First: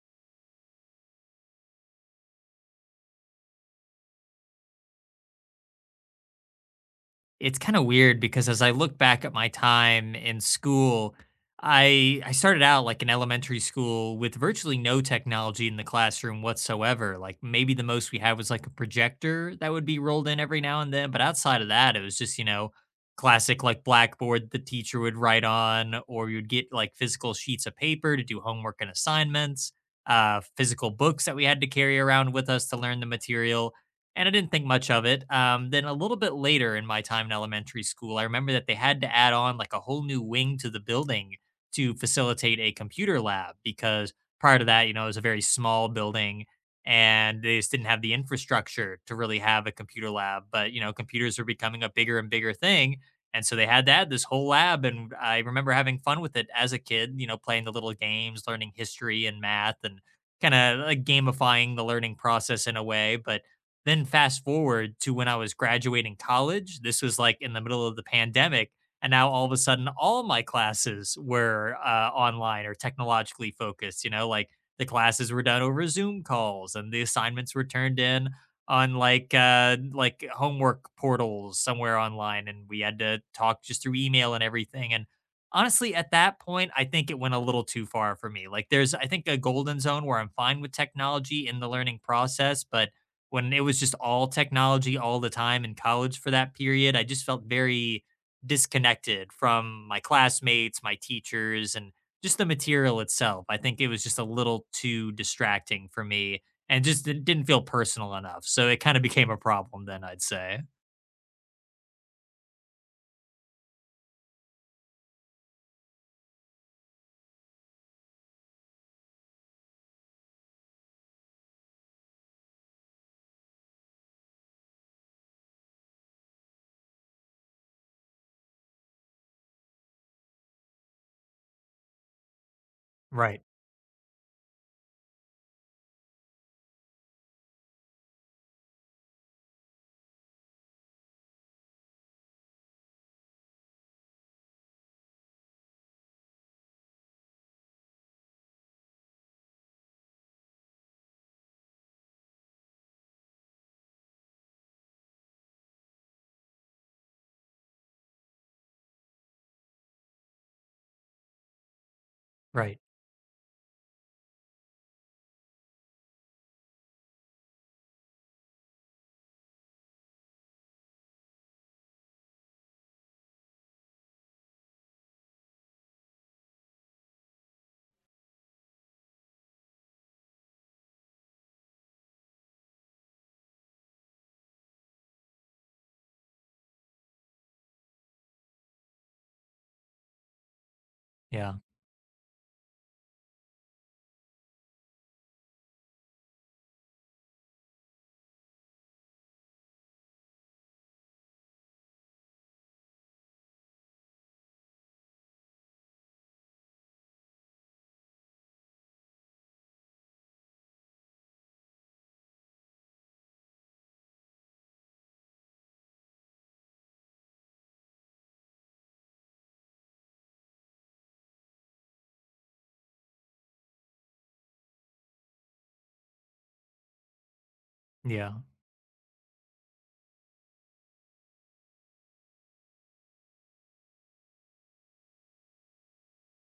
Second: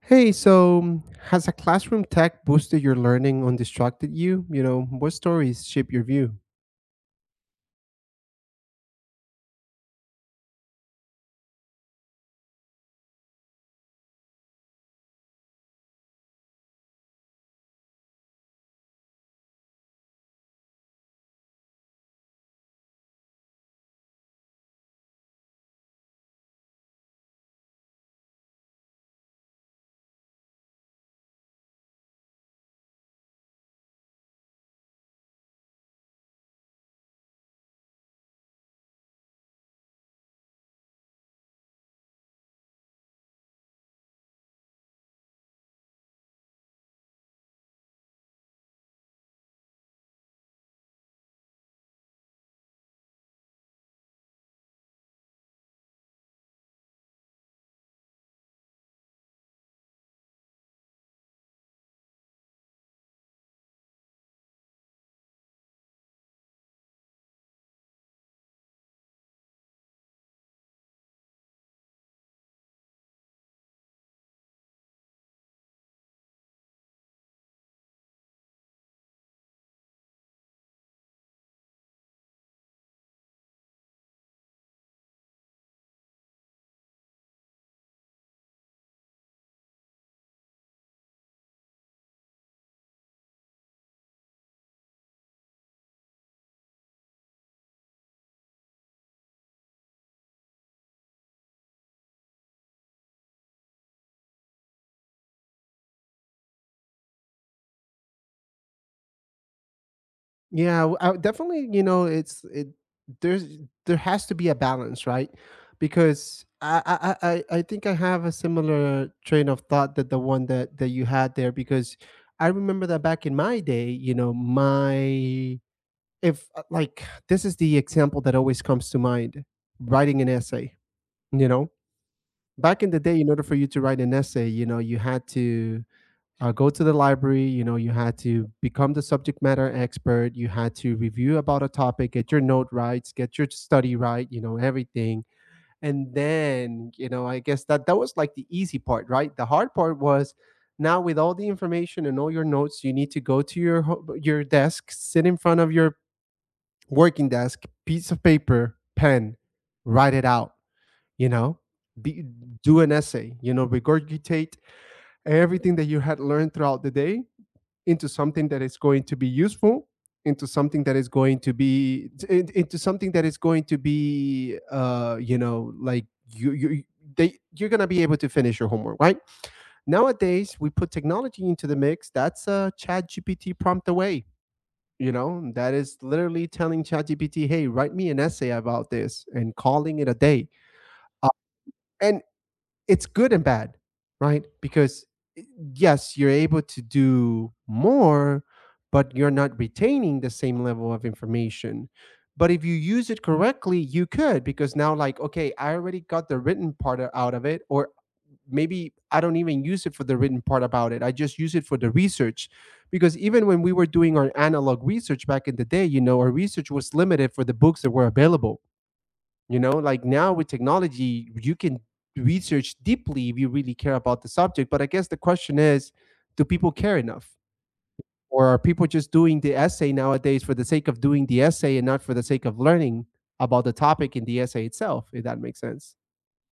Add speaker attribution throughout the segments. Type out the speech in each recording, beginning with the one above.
Speaker 1: Hey, so has a classroom tech boosted your learning or distracted you? You know, what stories shape your view?
Speaker 2: It's kinda weird because as I look back at my time in school, I started out, like, in elementary school with virtually no technology in the classroom whatsoever. Like, maybe the most we had was, like, a projector that would be rolled in every now and then, but outside of that, it was just, you know, classic, like, blackboard the teacher would write on, or you'd get, like, physical sheets of paper to do homework and assignments, physical books that we had to carry around with us to learn the material. And I didn't think much of it. Then a little bit later in my time in elementary school, I remember that they had to add on like a whole new wing to the building to facilitate a computer lab, because prior to that, you know, it was a very small building and they just didn't have the infrastructure to really have a computer lab. But, you know, computers were becoming a bigger and bigger thing. And so they had to add this whole lab. And I remember having fun with it as a kid, you know, playing the little games, learning history and math and kind of like gamifying the learning process in a way. But then fast forward to when I was graduating college. This was like in the middle of the pandemic. And now all of a sudden, all my classes were online or technologically focused. You know, like the classes were done over Zoom calls and the assignments were turned in on like homework portals somewhere online, and we had to talk just through email and everything. And honestly at that point, I think it went a little too far for me. Like, there's, I think, a golden zone where I'm fine with technology in the learning process, but when it was just all technology all the time in college for that period, I just felt very disconnected from my classmates, my teachers, and just the material itself. I think it was just a little too distracting for me and just didn't feel personal enough. So it kind of became a problem then, I'd say.
Speaker 1: Yeah, I, definitely. You know, it's it. There's there has to be a balance, right? Because I think I have a similar train of thought that the one that you had there. Because I remember that back in my day, you know, my, if like this is the example that always comes to mind: writing an essay. You know, back in the day, in order
Speaker 2: Right.
Speaker 1: for you to write an essay, you know, you had to go to the library. You know, you had to become the subject matter expert, you had to review about a topic, get your note right, get your study right, you know, everything. And then, you know, I guess that that was like the easy part, right? The hard part was, now with all the information and all your notes, you need to go to your your desk, sit in front of your working desk, piece of paper, pen, write it out, you know, be,
Speaker 2: Right.
Speaker 1: do an essay, you know, regurgitate everything that you had learned throughout the day into something that is going to be useful, into something that is going to be, into something that is going to be, you know, like you you're gonna be able to finish your homework, right? Nowadays we put technology into the mix. That's a Chat GPT prompt away. You know, that is literally telling Chat GPT, hey, write me an essay about this, and calling it a day. uh,
Speaker 2: Yeah.
Speaker 1: and it's good and bad, right? Because eh, yes, you're able to do more, but you're not retaining the same level of information. But if you use it correctly, you could, because now, like, okay, I already got the written part out of it, or maybe I don't even use it for the written part about it. I just use it for the research. Because even when we were doing our analog research back in the day, you know, our research was limited for the books that were available. You know, like, now with technology you can research deeply if you really care about the subject. But I guess the question is, do people care enough,
Speaker 2: Yeah.
Speaker 1: or are people just doing the essay nowadays for the sake of doing the essay and not for the sake of learning about the topic in the essay itself, if that makes sense.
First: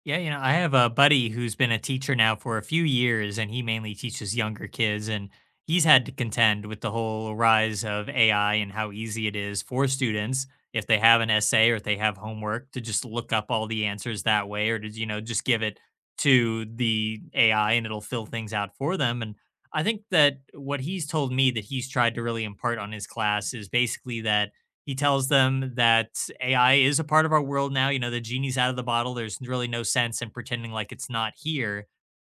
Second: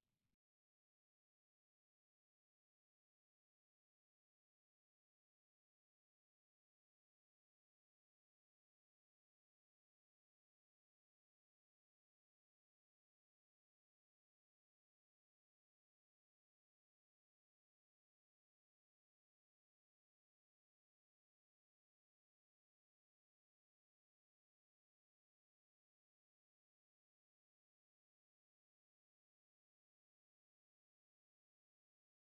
Speaker 2: Yeah, you know, I have a buddy who's been a teacher now for a few years, and he mainly teaches younger kids. And he's had to contend with the whole rise of AI and how easy it is for students, if they have an essay or if they have homework, to just look up all the answers that way or to, you know, just give it to the AI and it'll fill things out for them. And I think that what he's told me that he's tried to really impart on his class is basically that he tells them that AI is a part of our world now. You know, the genie's out of the bottle. There's really no sense in pretending like it's not here.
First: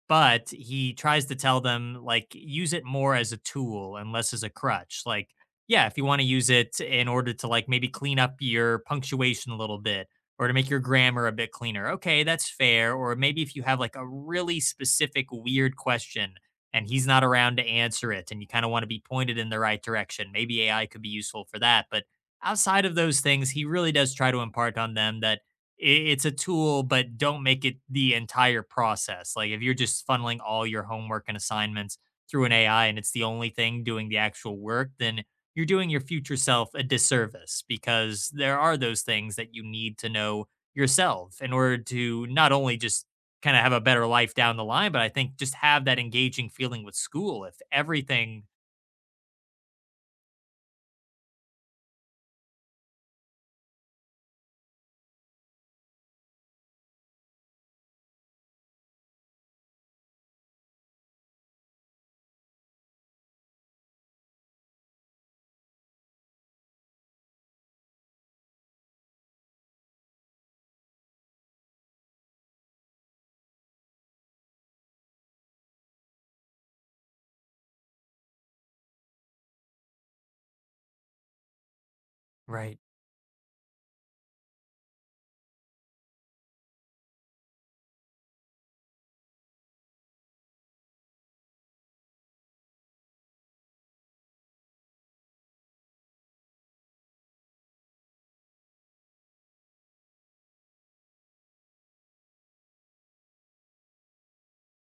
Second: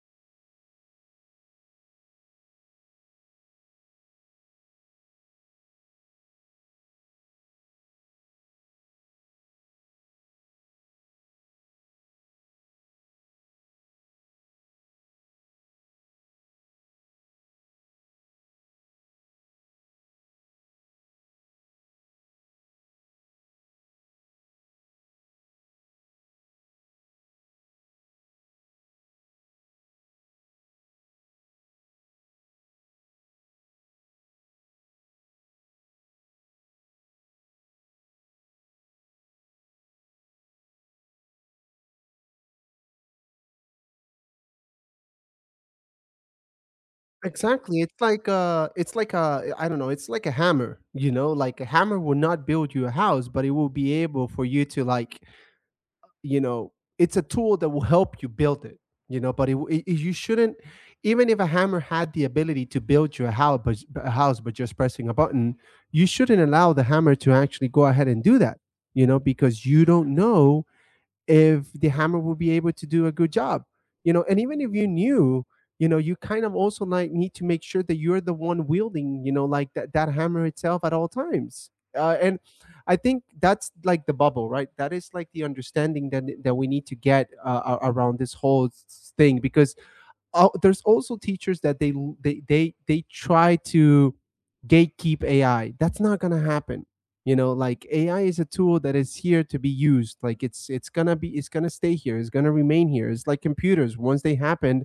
Speaker 2: But he tries to tell them, like, use it more as a tool and less as a crutch. Like, yeah, if you want to use it in order to, like, maybe clean up your punctuation a little bit or to make your grammar a bit cleaner, okay, that's fair. Or maybe if you have, like, a really specific, weird question and he's not around to answer it and you kind of want to be pointed in the right direction, maybe AI could be useful for that. But outside of those things, he really does try to impart on them that it's a tool, but don't make it the entire process. Like if you're just funneling all your homework and assignments through an AI and it's the only thing doing the actual work, then you're doing your future self a disservice, because there are those things that you need to know yourself in order to not only just kind of have a better life down the line, but I think just have that engaging feeling with school. If
Speaker 1: Exactly. It's like,
Speaker 2: everything,
Speaker 1: it's like a, I don't know, it's like a hammer. You know, like, a hammer will not build you a house, but it will be able for you to, like, you know, it's a tool that will help you build it. You know, but you shouldn't, even if a hammer had the ability to build your house, but just pressing a button, you shouldn't allow the hammer to actually go ahead and do that. You know, because you don't know if the hammer will be able to do a good job. You know, and even if you knew, you know, you kind of also, like, need to make sure that you're the one wielding, you know, like, that hammer itself at all times. And
Speaker 2: right,
Speaker 1: I think that's like the bubble, right? That is like the understanding that we need to get around this whole thing. Because there's also teachers that they try to gatekeep AI. That's not gonna happen. You know, like, AI is a tool that is here to be used. Like, it's gonna be, it's gonna stay here. It's gonna remain here. It's like computers. Once they happened,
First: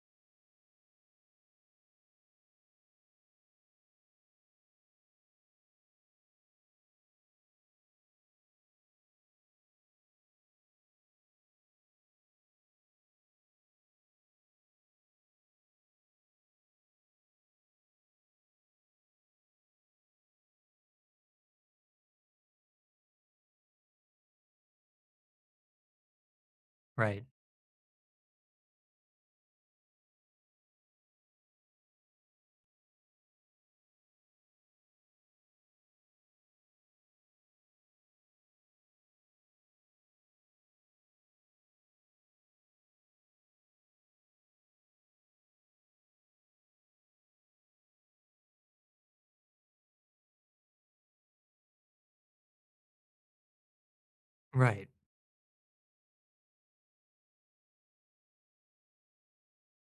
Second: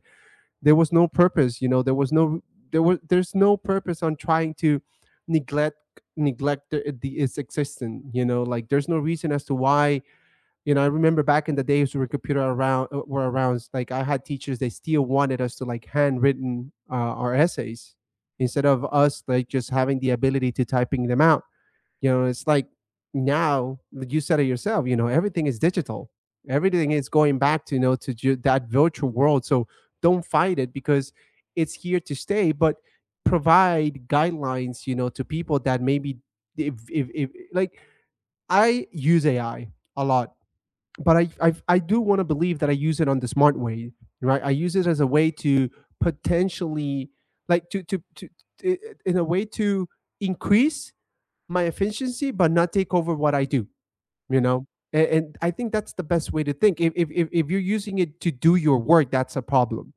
Speaker 1: there was no purpose. You know, there was no there was there's no purpose on trying to neglect neglect its existence. You know, like, there's no reason as to why, you know, I remember back in the days we computer around were around. Like, I had teachers, they still wanted us to, like, handwritten our essays instead of us, like, just having the ability to typing them out. You know, it's like, now, like you said it yourself, you know, everything is digital. Everything is
Speaker 2: right,
Speaker 1: going back to, you know, to that virtual world. So don't fight it, because it's here to stay. But provide guidelines, you know, to people that maybe, if like, I use AI a lot, but I do want to believe that I use it on the smart way, right? I use it as a way to potentially, like, to in a way to increase my efficiency but not take over what I do, you know?
Speaker 2: right.
Speaker 1: And I think that's the best way to think. If you're using it to do your work, that's a problem.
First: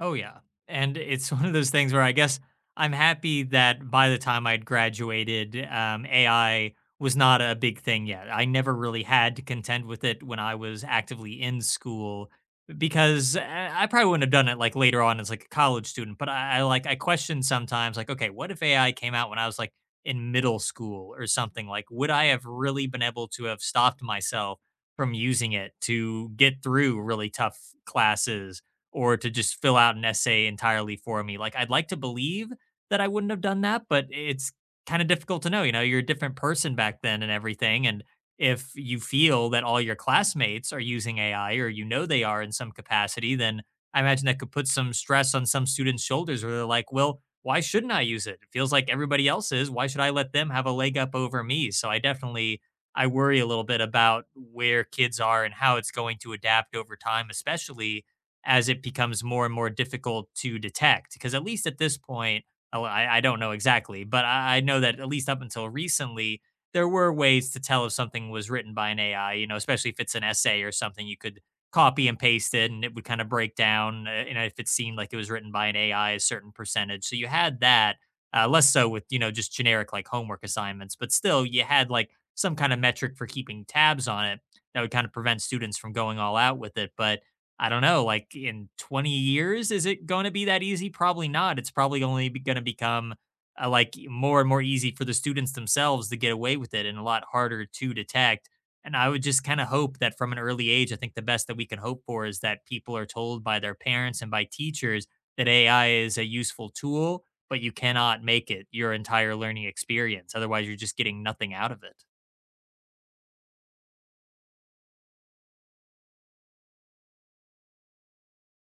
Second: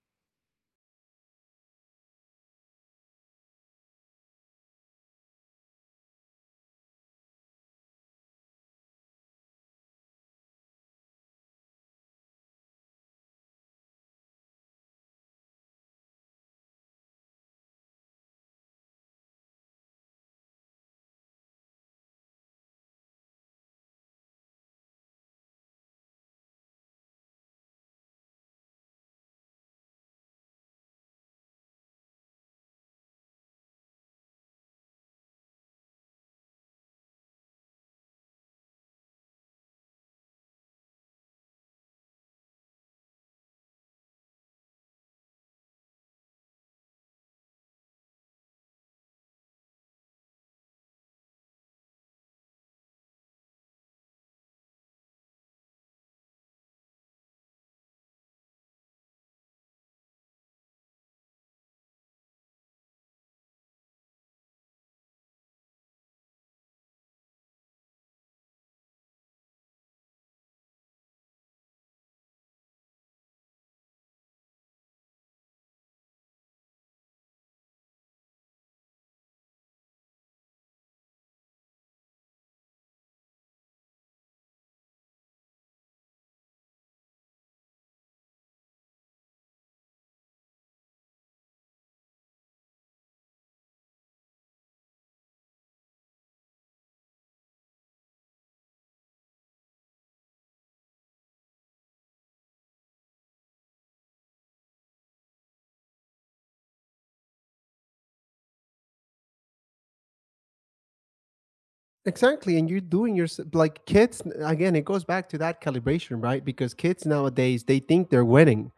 Speaker 2: Oh, yeah. And it's one of those things where I guess I'm happy that by the time I'd graduated, AI was not a big thing yet. I never really had to contend with it when I was actively in school, because I probably wouldn't have done it like later on as like a college student. But I question sometimes like, okay, what if AI came out when I was like in middle school or something? Like, would I have really been able to have stopped myself from using it to get through really tough classes? Or to just fill out an essay entirely for me. Like, I'd like to believe that I wouldn't have done that, but it's kind of difficult to know. You know, you're a different person back then and everything. And if you feel that all your classmates are using AI, or you know they are in some capacity, then I imagine that could put some stress on some students' shoulders where they're like, well, why shouldn't I use it? It feels like everybody else is. Why should I let them have a leg up over me? So I definitely, I worry a little bit about where kids are and how it's going to adapt over time, especially as it becomes more and more difficult to detect. Because at least at this point, oh, I don't know exactly, but I know that at least up until recently, there were ways to tell if something was written by an AI, you know, especially if it's an essay or something. You could copy and paste it and it would kind of break down. You know, if it seemed like it was written by an AI, a certain percentage. So you had that, less so with, you know, just generic like homework assignments, but still you had like some kind of metric for keeping tabs on it that would kind of prevent students from going all out with it. But I don't know, like in 20 years, is it going to be that easy? Probably not. It's probably only going to become more and more easy for the students themselves to get away with it and a lot harder to detect. And I would just kind of hope that from an early age, I think the best that we can hope for is that people are told by their parents and by teachers that AI is a useful tool, but you cannot make it your entire learning experience. Otherwise, you're just getting nothing out of it.
Speaker 1: Exactly, and you're doing your, like, kids again. It goes back to that calibration, right? Because kids nowadays they think they're winning.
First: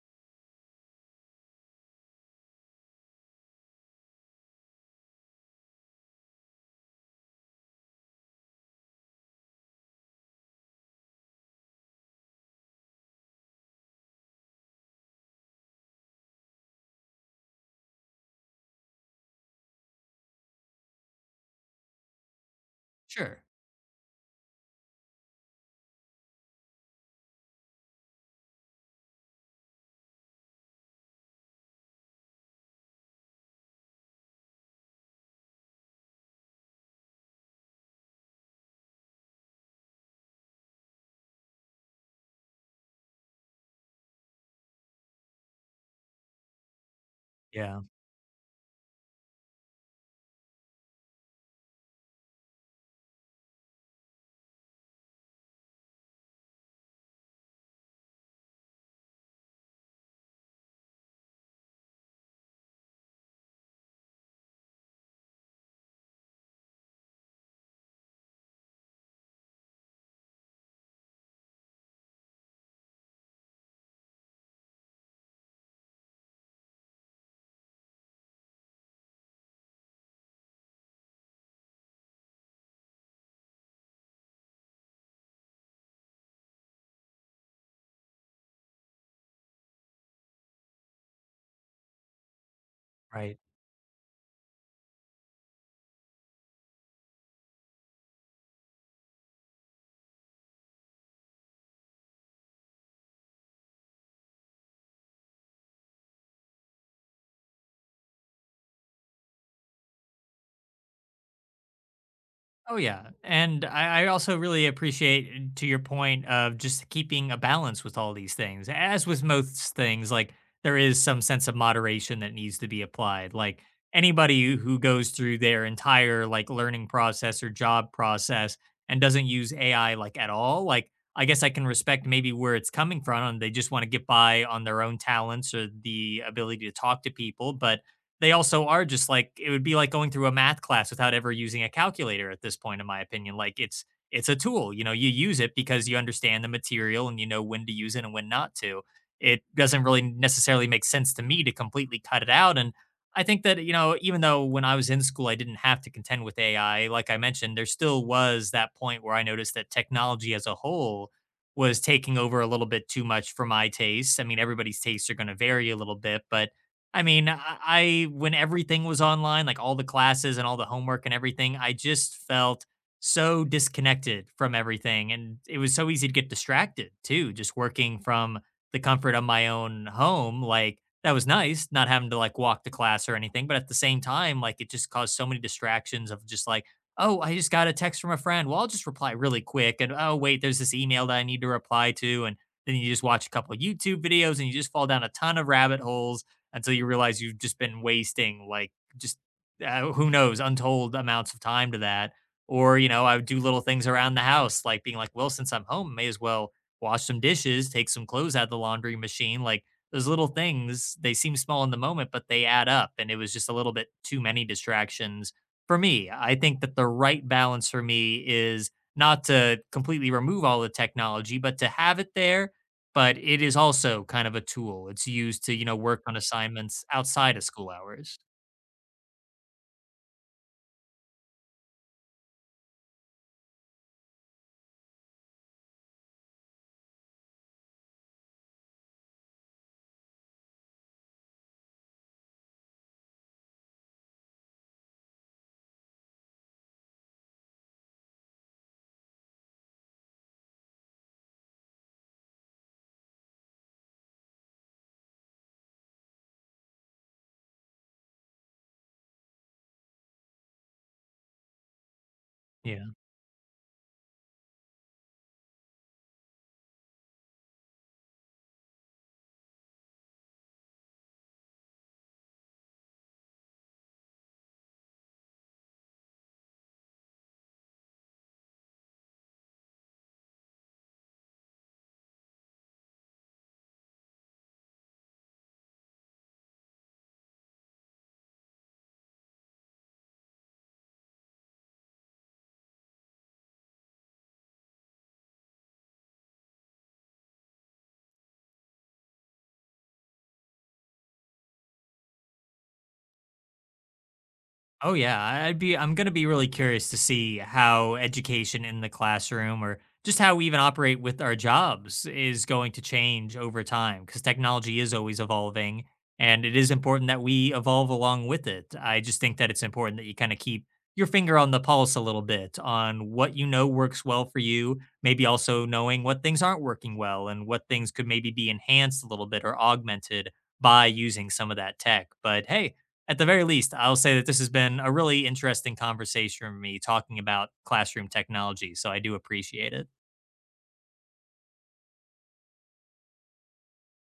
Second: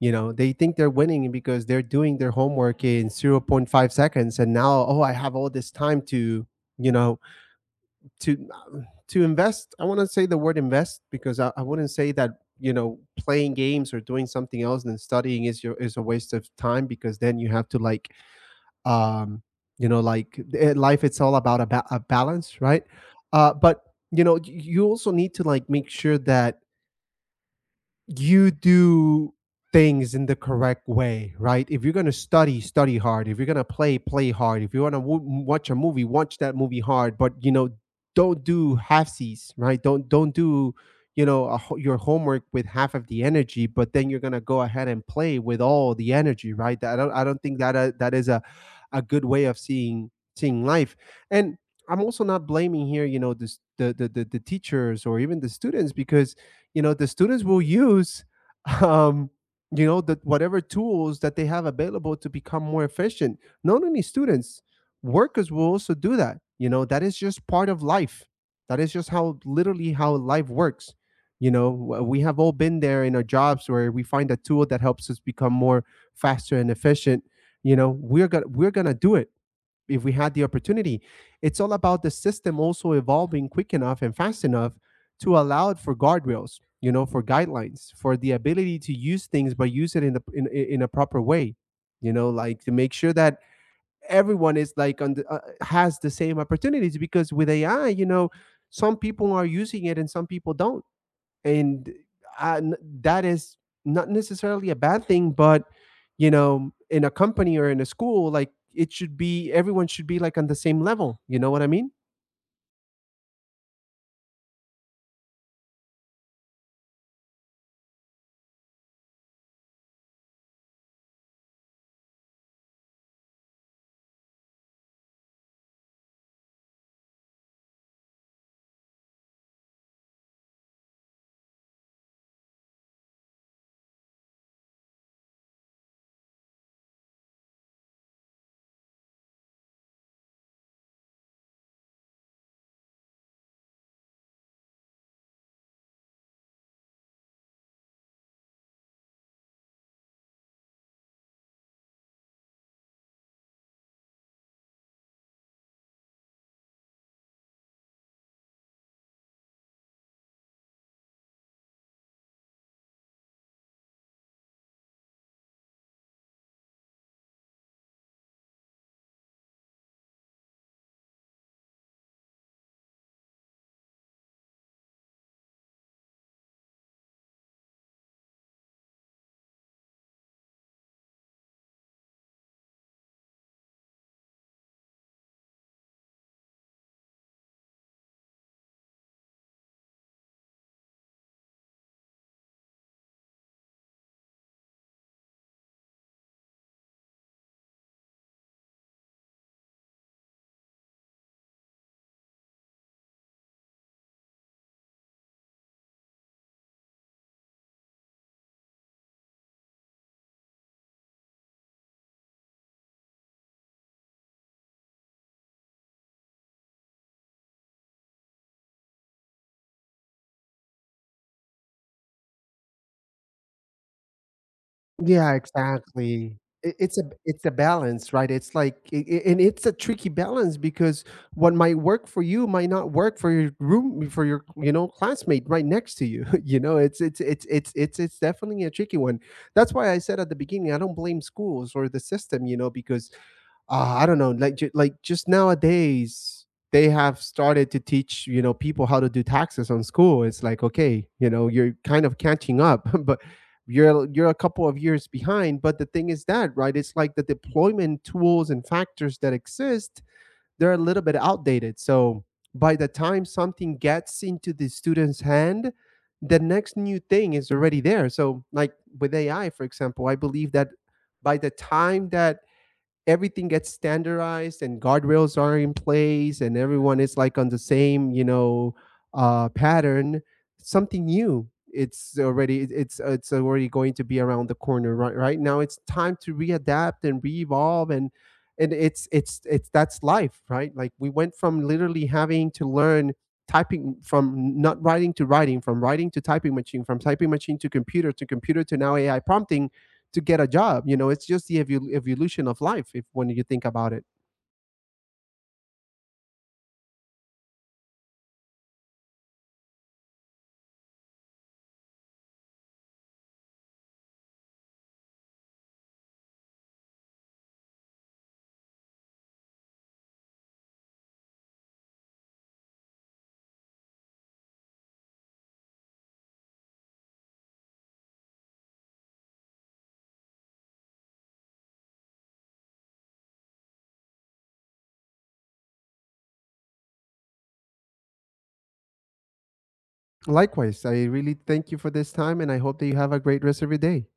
Speaker 1: You know, they think they're winning because they're doing their homework in zero point 0.5 seconds, and now, oh, I have all this time to, you know, to invest. I want to say the word invest, because I wouldn't say that, you know, playing games or doing something else than studying is your, is a waste of time, because then you have to, like, um you know, like, life, it's all about a, a balance, right?
Speaker 2: Sure.
Speaker 1: But you know, you also need to, like, make sure that you do things in the correct way, right? If you're going to study, study hard. If you're going to play, play hard. If you want to watch a movie, watch that movie hard. But, you know, don't do halfsies, right? Don't do, you know, your homework with half of the energy, but then you're going to go ahead and play with all the energy, right? I don't think that
Speaker 2: Yeah,
Speaker 1: that is a good way of seeing life. And I'm also not blaming here, you know, the teachers or even the students. Because, you know, the students will use, um you know, the whatever tools that they have available to become more efficient. Not only students, workers will also do that. You know, that is just part of life. That is just how, literally, how life works. You know, we have all been there in our jobs where we find a tool that helps us become more faster and efficient. You know, we're gonna do it if we had the opportunity. It's all about the system also evolving quick enough and fast enough to allow it for guardrails, you know, for guidelines, for the ability to use things but use it in a, in a proper way, you know, like, to make sure that
Speaker 2: right.
Speaker 1: everyone is like on the, has the same opportunities. Because with AI, you know, some people are using it and some people don't, and I n that is not necessarily a bad thing. But, you know, in a company or in a school, like, it should be, everyone should be like on the same level. You know what I mean?
Speaker 2: Oh yeah, and I also really appreciate to your point of just keeping a balance with all these things. As with most things, like, there is some sense of moderation that needs to be applied. Like anybody who goes through their entire like learning process or job process and doesn't use AI like at all, like, I guess I can respect maybe where it's coming from. And they just want to get by on their own talents or the ability to talk to people, but they also are just like, it would be like going through a math class without ever using a calculator. At this point, in my opinion, like, it's a tool, you know? You use it because you understand the material and you know when to use it and when not to. It doesn't really necessarily make sense to me to completely cut it out. And I think that, you know, even though when I was in school I didn't have to contend with AI like I mentioned, there still was that point where I noticed that technology as a whole was taking over a little bit too much for my tastes. I mean, everybody's tastes are going to vary a little bit, but I mean, I when everything was online, like all the classes and all the homework and everything, I just felt so disconnected from everything. And it was so easy to get distracted too, just working from the comfort of my own home. Like, that was nice, not having to like walk to class or anything. But at the same time, like, it just caused so many distractions of just like, oh, I just got a text from a friend. Well, I'll just reply really quick. And oh, wait, there's this email that I need to reply to. And then you just watch a couple of YouTube videos and you just fall down a ton of rabbit holes until you realize you've just been wasting like just who knows untold amounts of time to that. Or, you know, I would do little things around the house, like being like, well, since I'm home, may as well wash some dishes, take some clothes out of the laundry machine. Like, those little things, they seem small in the moment, but they add up. And it was just a little bit too many distractions for me. I think that the right balance for me is not to completely remove all the technology but to have it there, but it is also kind of a tool. It's
Speaker 1: Yeah,
Speaker 2: used to, you know, work on
Speaker 1: exactly. It,
Speaker 2: assignments
Speaker 1: it's a,
Speaker 2: outside
Speaker 1: it's
Speaker 2: of
Speaker 1: a
Speaker 2: school
Speaker 1: balance,
Speaker 2: hours.
Speaker 1: right? It's like, I and it's a tricky balance, because what might work for you might not work for your room, for your, you know, classmate right next to you, you know? It's definitely a tricky one. That's why I said at the beginning, I don't blame schools or the system. You know, because, I don't know, like, like, just nowadays they have started to teach, you know, people how to do taxes on school. It's like, okay, you know, you're kind of catching up, but you're a couple of years behind. But the thing is that, right, it's like the deployment tools and factors that exist, they're a little bit outdated. So by
Speaker 2: Yeah.
Speaker 1: the time something gets into the student's hand, the next new thing is already there. So, like, with AI, for example, I believe that by the time that everything gets standardized and guardrails are in place and everyone is like on the same, you know, pattern, something new, it's already going to be around the corner. Right right now it's time to readapt and re-evolve. And it's that's life, right? Like, we went from literally having to learn typing, from not writing to writing, from writing to typing machine, from typing machine to computer, to computer to now AI prompting to get a job. You know, it's just the evolution of life, if when you think about it.
Speaker 2: Oh yeah, I'd be, I'm going to be really curious to see how education in the classroom or just how we even operate with our jobs is going to change over time, because technology is always evolving and it is important that we evolve along with it. I just think that it's important that you kind of keep your finger on the pulse a little bit on what you know works well for you, maybe also knowing what things aren't working well and what things could maybe be enhanced a little bit or augmented by using some of that tech. But hey, at the very least, I'll say that this has been a really interesting conversation for me talking about classroom technology. So I do appreciate it.
Speaker 1: Likewise, I really thank you for this time, and I hope that you have a great rest of your day.